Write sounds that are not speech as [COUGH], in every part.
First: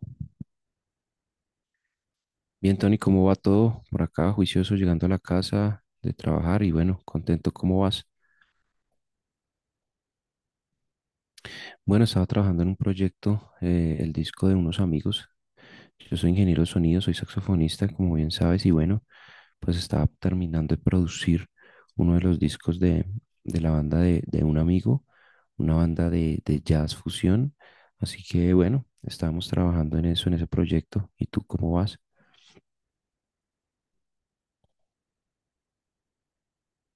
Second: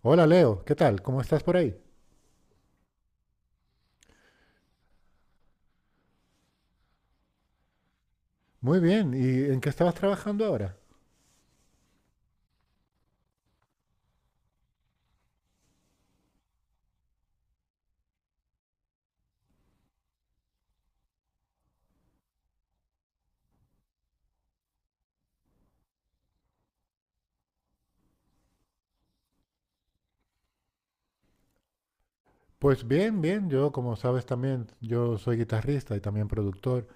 Hola Leo, ¿qué tal? ¿Cómo estás por ahí? Bien, Tony, ¿cómo va todo? Por acá, juicioso, llegando a la casa de trabajar y bueno, contento, ¿cómo vas? Muy bien, ¿y en qué estabas trabajando ahora? Bueno, estaba trabajando en un proyecto, el disco de unos amigos. Yo soy ingeniero de sonido, soy saxofonista, como bien sabes, y bueno, pues estaba terminando de producir uno de los discos de la banda de un amigo, una banda de jazz fusión. Así que bueno, estábamos trabajando en eso, en ese proyecto. ¿Y tú cómo vas? Pues bien, bien, yo como sabes también, yo soy guitarrista y también productor,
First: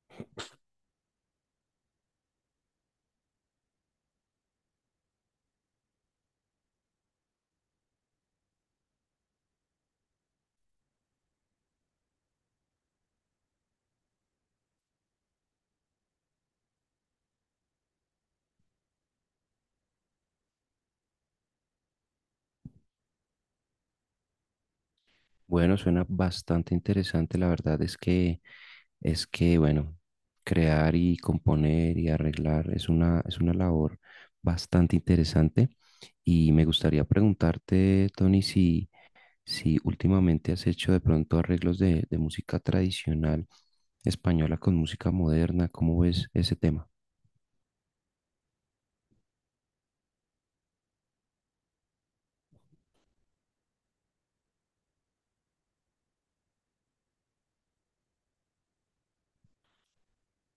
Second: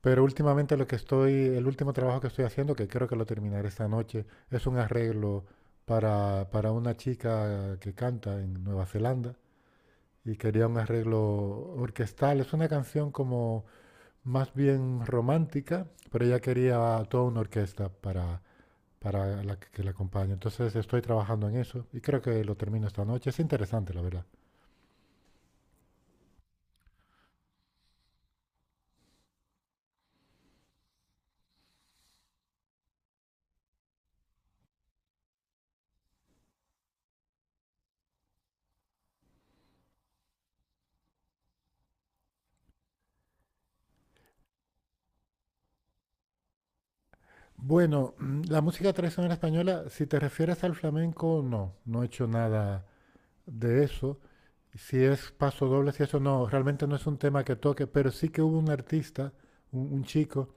pero últimamente lo que estoy, el último trabajo que estoy haciendo, que creo que lo terminaré esta noche, es un arreglo para una chica que canta en Nueva Zelanda y quería un arreglo orquestal. Es una canción como más bien romántica, pero ella quería toda una orquesta para la que la acompañe. Entonces estoy trabajando en eso y creo que lo termino esta noche. Es interesante, la verdad. Bueno, suena bastante interesante. La verdad es que bueno, crear y componer y arreglar es una labor bastante interesante y me gustaría preguntarte, Tony, si últimamente has hecho de pronto arreglos de música tradicional española con música moderna, ¿cómo ves ese tema? Bueno, la música tradicional española, si te refieres al flamenco, no, no he hecho nada de eso. Si es paso doble, si eso no, realmente no es un tema que toque, pero sí que hubo un artista, un chico,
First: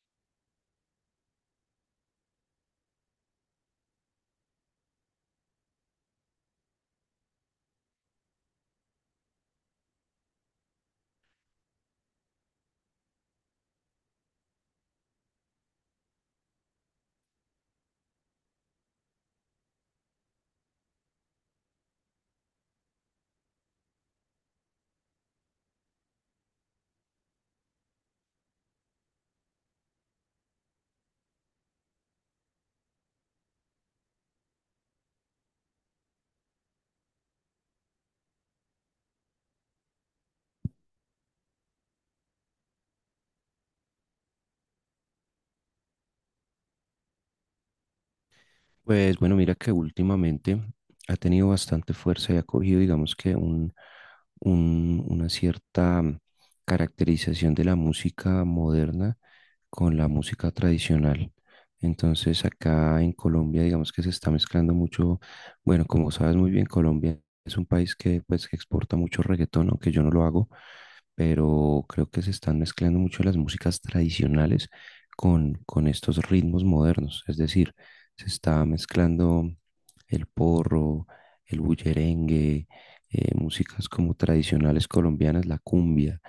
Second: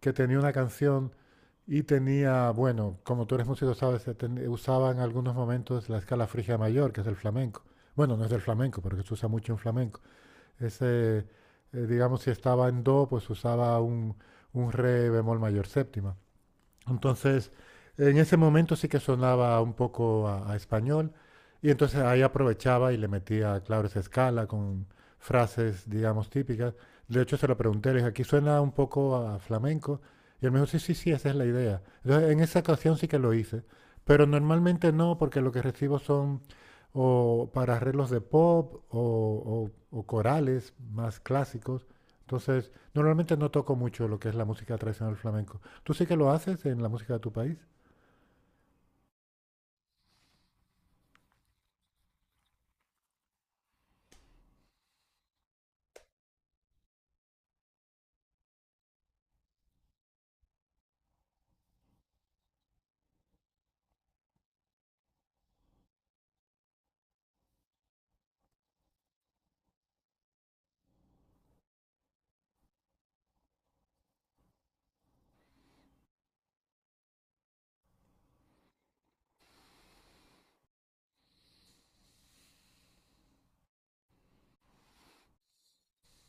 que tenía una canción y tenía, bueno, como tú eres músico, sabes, se usaba en algunos momentos la escala frigia mayor, que es el flamenco. Bueno, no es del flamenco, porque se usa mucho en flamenco. Ese, digamos, si estaba en do, pues usaba un re bemol mayor séptima. Entonces, en ese momento sí que sonaba un poco a español y entonces ahí aprovechaba y le metía, claro, esa escala con frases, digamos, típicas. De hecho, se lo pregunté, le dije, aquí suena un poco a flamenco. Y él me dijo, sí, sí, sí, esa es la idea. Entonces, en esa ocasión sí que lo hice, pero normalmente no, porque lo que recibo son o para arreglos de pop o corales más clásicos. Entonces, normalmente no toco mucho lo que es la música tradicional flamenco. ¿Tú sí que lo haces en la música de tu país? Pues bueno, mira que últimamente ha tenido bastante fuerza y ha cogido, digamos que un, una cierta caracterización de la música moderna con la música tradicional. Entonces acá en Colombia, digamos que se está mezclando mucho, bueno, como sabes muy bien, Colombia es un país que pues que exporta mucho reggaetón, aunque yo no lo hago, pero creo que se están mezclando mucho las músicas tradicionales con estos ritmos modernos, es decir, se está mezclando el porro, el bullerengue, músicas como tradicionales colombianas, la cumbia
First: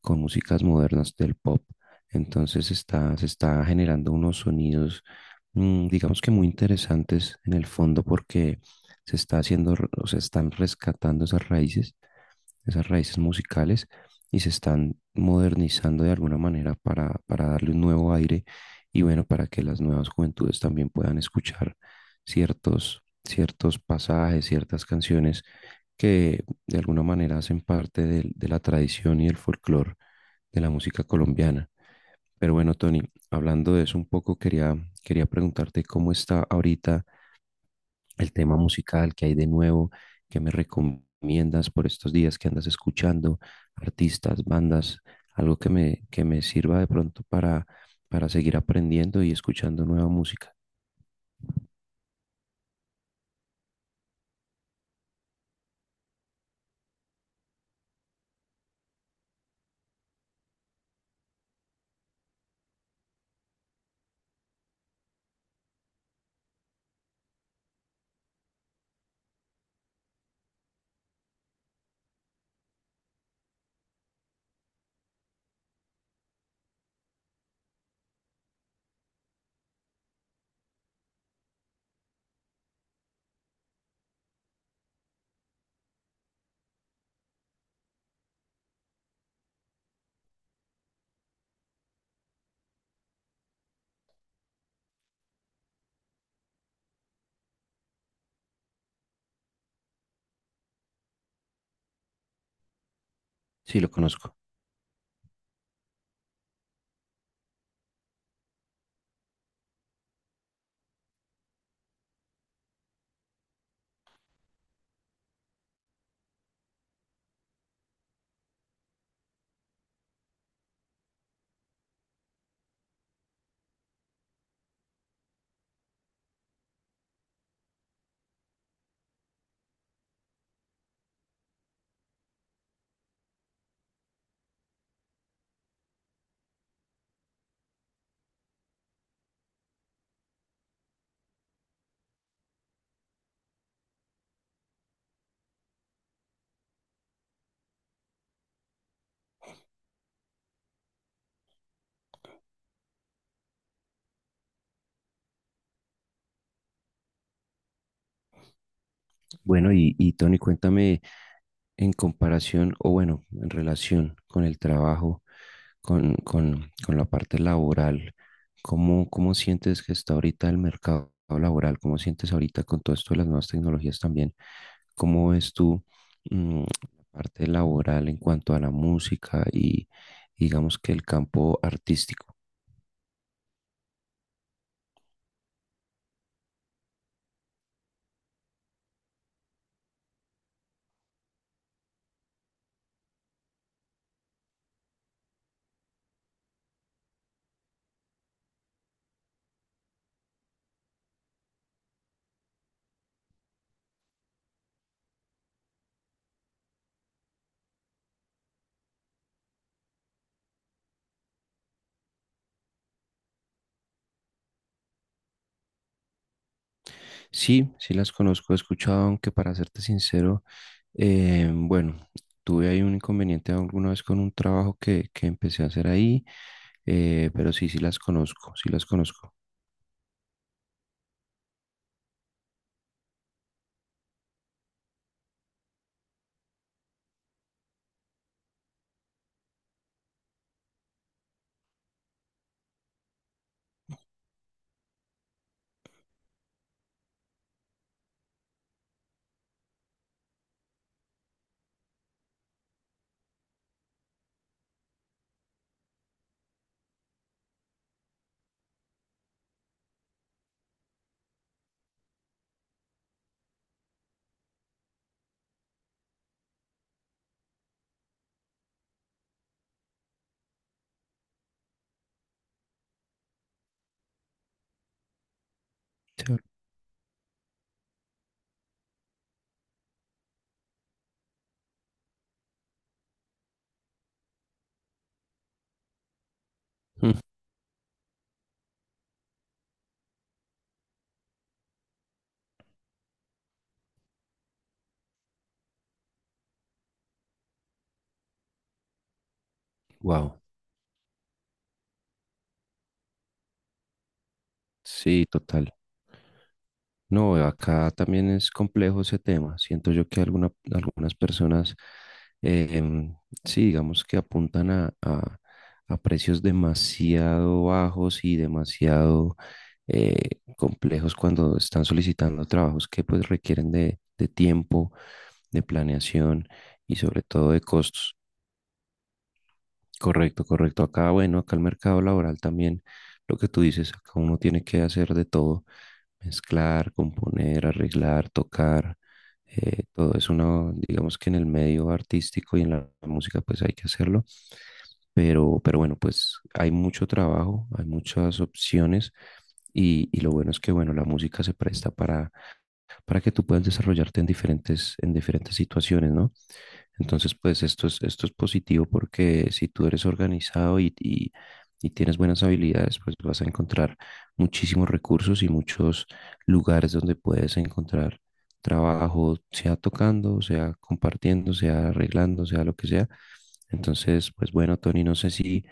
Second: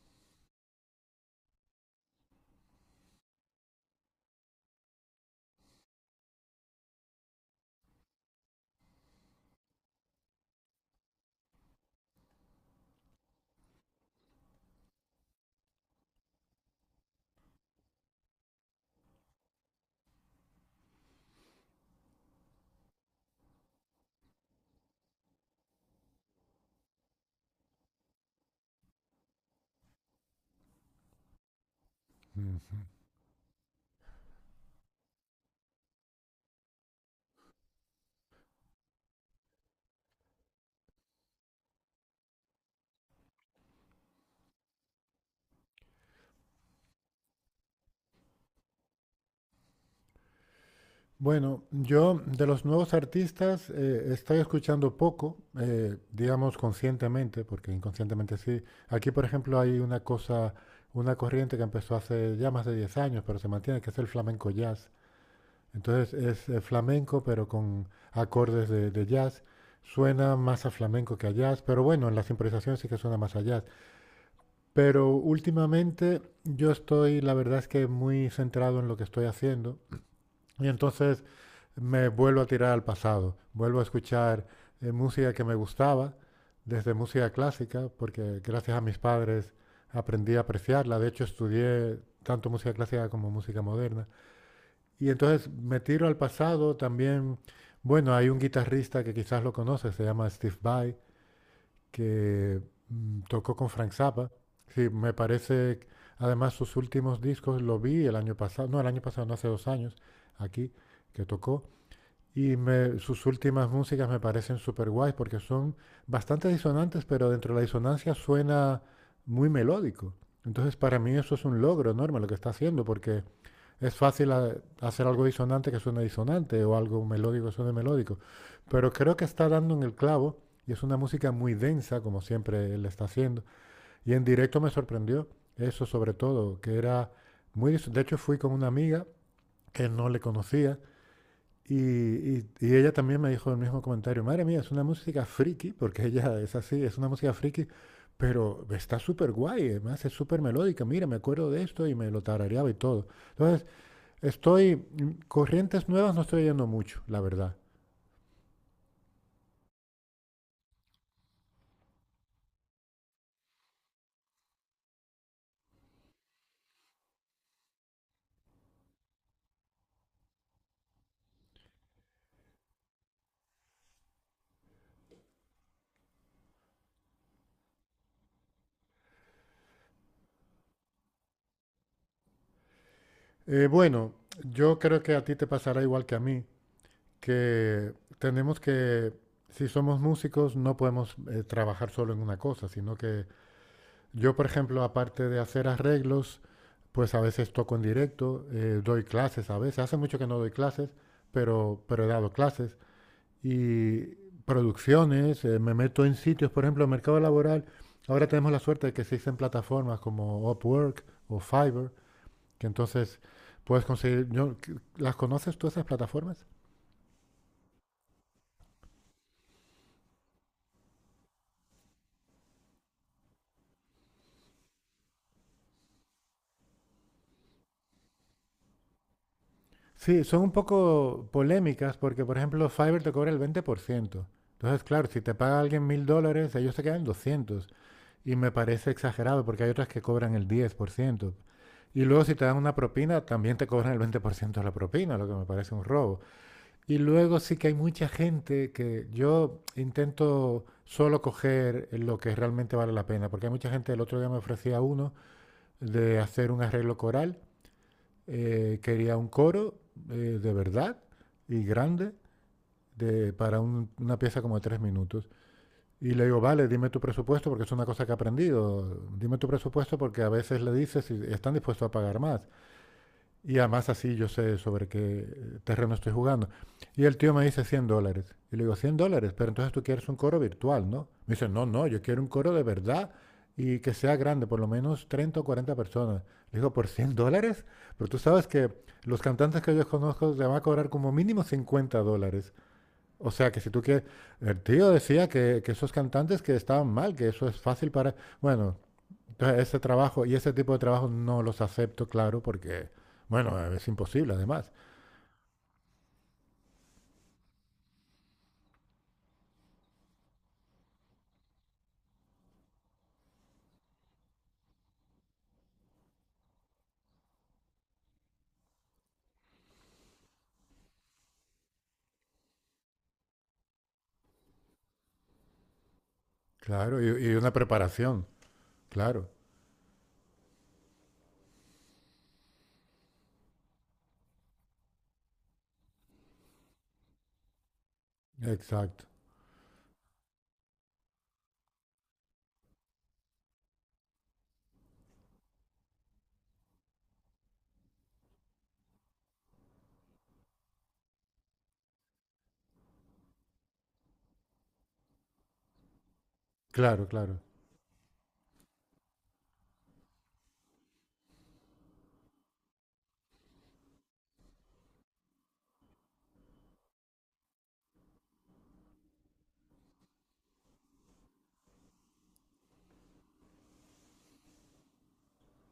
con músicas modernas del pop. Entonces está, se está generando unos sonidos, digamos que muy interesantes en el fondo porque se está haciendo, o se están rescatando esas raíces musicales y se están modernizando de alguna manera para darle un nuevo aire y bueno, para que las nuevas juventudes también puedan escuchar ciertos, ciertos pasajes, ciertas canciones que de alguna manera hacen parte de la tradición y el folclore de la música colombiana. Pero bueno, Ujú. Tony, hablando de eso un poco, quería, quería preguntarte cómo está ahorita el tema musical que hay de nuevo, que me recomiendas por estos días que andas escuchando, artistas, bandas, algo que me sirva de pronto para seguir aprendiendo y escuchando nueva música. Bueno, yo de los nuevos artistas estoy escuchando poco, digamos conscientemente, porque inconscientemente sí. Aquí, por ejemplo, hay una cosa, una corriente que empezó hace ya más de 10 años, pero se mantiene, que es el flamenco jazz. Entonces es flamenco, pero con acordes de jazz. Suena más a flamenco que a jazz, pero bueno, en las improvisaciones sí que suena más a jazz. Pero últimamente yo estoy, la verdad es que muy centrado en lo que estoy haciendo y entonces me vuelvo a tirar al pasado, vuelvo a escuchar música que me gustaba, desde música clásica, porque gracias a mis padres aprendí a apreciarla, de hecho estudié tanto música clásica como música moderna, y entonces me tiro al pasado también. Bueno, hay un guitarrista que quizás lo conoces, se llama Steve Vai, que tocó con Sí, lo Frank Zappa. conozco. Sí, me parece, además sus últimos discos lo vi el año pasado, no el año pasado, no hace 2 años, aquí, que tocó. Sus últimas músicas me parecen súper guays porque son bastante disonantes, pero dentro de la disonancia suena muy melódico. Entonces, para mí eso es un logro enorme lo que está haciendo, porque es fácil hacer algo disonante que suene disonante o algo melódico que suene melódico. Pero creo que está dando en el clavo y es una música muy densa, como siempre él está haciendo. Y en directo me sorprendió eso sobre todo, que era muy de hecho fui con una amiga que no le conocía y ella también me dijo el mismo comentario. Madre mía, es una música friki, porque [LAUGHS] ella es así, es una música friki, pero está súper guay, además es súper melódica. Mira, me acuerdo de esto y me lo tarareaba y todo. Entonces, estoy, corrientes nuevas no estoy yendo mucho, la verdad. Bueno, y Tony, cuéntame en comparación o bueno, en relación con el trabajo, con la parte laboral. ¿Cómo, cómo sientes que está ahorita el mercado laboral? ¿Cómo sientes ahorita con todo esto de las nuevas tecnologías también? ¿Cómo ves tú la parte laboral en cuanto a la música y digamos que el campo artístico? Bueno, yo creo que a ti te pasará igual que a mí, que tenemos que, si somos músicos, no podemos trabajar solo en una cosa, sino que yo, por ejemplo, aparte de hacer arreglos, pues a veces toco en directo, doy clases a veces. Hace mucho que no doy clases, pero he dado clases. Y producciones, me meto en sitios, por ejemplo, el mercado laboral. Ahora tenemos la suerte de que existen plataformas como Upwork o Fiverr, que entonces puedes conseguir, yo, ¿las conoces tú esas plataformas? Sí, sí las conozco, he escuchado, aunque para serte sincero, bueno, tuve ahí un inconveniente alguna vez con un trabajo que empecé a hacer ahí, pero sí, sí las conozco, sí las conozco. Sí, son un poco polémicas porque, por ejemplo, Fiverr te cobra el 20%. Entonces, claro, si te paga alguien $1000, ellos te quedan 200. Y me parece exagerado porque hay otras que cobran el 10%. Y luego si te dan una propina, también te cobran el 20% de la propina, lo que me parece un robo. Y luego sí que hay mucha gente que yo intento solo coger lo que realmente vale la pena, porque hay mucha gente, el otro día me ofrecía uno de hacer un arreglo coral, quería un coro de verdad y grande de, para una pieza como de 3 minutos. Y le digo, vale, dime tu presupuesto, porque es una cosa que he aprendido, dime tu presupuesto porque a veces le dices si están dispuestos a pagar más. Y además así yo sé sobre qué terreno estoy jugando. Y el tío me dice $100. Y le digo, $100, pero entonces tú quieres un coro virtual, ¿no? Me dice, no, no, yo quiero un coro de verdad y que sea grande, por lo menos 30 o 40 personas. Le digo, ¿por $100? Pero tú sabes que los cantantes que yo conozco te van a cobrar como mínimo $50. O sea que si tú quieres, el tío decía que esos cantantes que estaban mal, que eso es fácil para, bueno, entonces, ese trabajo y Wow, ese [LAUGHS] tipo de trabajo no los acepto, claro, porque, bueno, es imposible además. sí, total. No, acá también es complejo ese tema. Siento yo que algunas personas, eh, em, sí, digamos que apuntan a, a precios demasiado bajos y demasiado complejos cuando están solicitando trabajos que pues requieren de tiempo, de planeación y Claro, sobre y todo una de costos. preparación, claro. Correcto, correcto. Acá, bueno, acá el mercado laboral también, lo que tú dices, acá uno tiene que hacer de todo, mezclar, componer, arreglar, tocar, Exacto. Todo es una, digamos que en el medio artístico y en la música pues hay que hacerlo, pero bueno, pues hay mucho trabajo, hay muchas opciones y lo bueno es que bueno, la música se presta para que tú puedas desarrollarte en diferentes situaciones, ¿no? Claro, Entonces, claro. pues esto es positivo porque si tú eres organizado y tienes buenas habilidades, pues vas a encontrar muchísimos recursos y muchos lugares donde puedes encontrar trabajo, sea tocando, sea compartiendo, sea arreglando, sea lo que sea. Entonces, pues bueno, Tony, no sé si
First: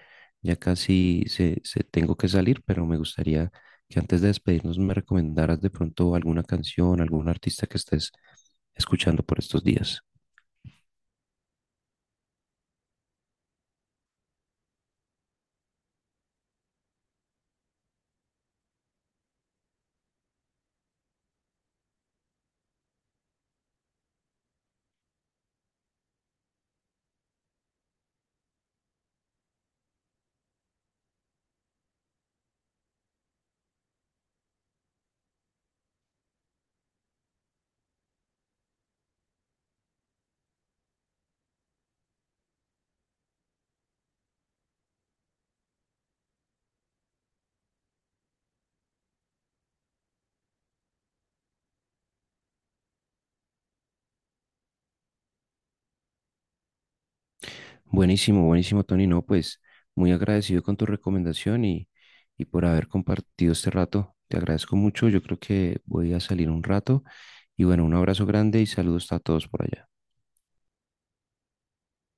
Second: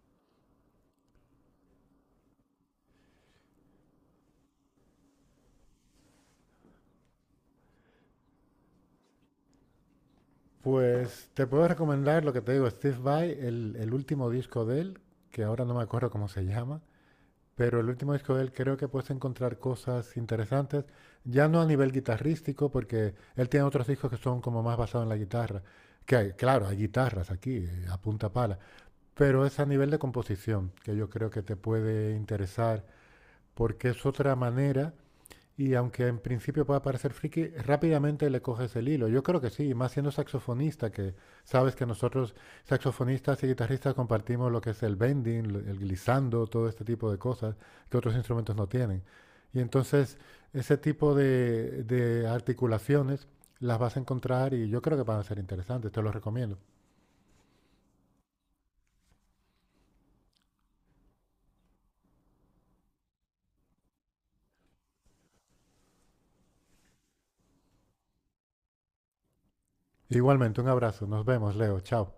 ya casi se tengo que salir, pero me gustaría que antes de despedirnos me recomendaras de pronto alguna canción, algún artista que estés escuchando por estos días. Pues te puedo recomendar lo que te digo, Steve Vai, el último disco de él, que ahora no me acuerdo cómo se llama, pero el último disco de él creo que puedes encontrar cosas interesantes, ya no a nivel guitarrístico, porque él tiene otros discos que son como más basados en la guitarra, que hay, claro, hay guitarras aquí, a punta pala, pero es a nivel de composición, que yo creo que te puede interesar, porque es otra manera y aunque en principio pueda parecer friki, rápidamente le coges el hilo. Yo creo que sí, más siendo saxofonista, que sabes que nosotros saxofonistas y guitarristas compartimos lo que es el bending, el glissando, todo este tipo de cosas que otros instrumentos no tienen. Y entonces ese tipo de articulaciones las vas a encontrar y yo creo que van a ser interesantes, te los recomiendo. Buenísimo, buenísimo, Tony. No, pues muy agradecido con tu recomendación y por haber compartido este rato. Te agradezco mucho. Yo creo que voy a salir un rato. Y bueno, un abrazo grande y saludos a todos por allá. Igualmente, un abrazo, nos vemos, Leo, chao.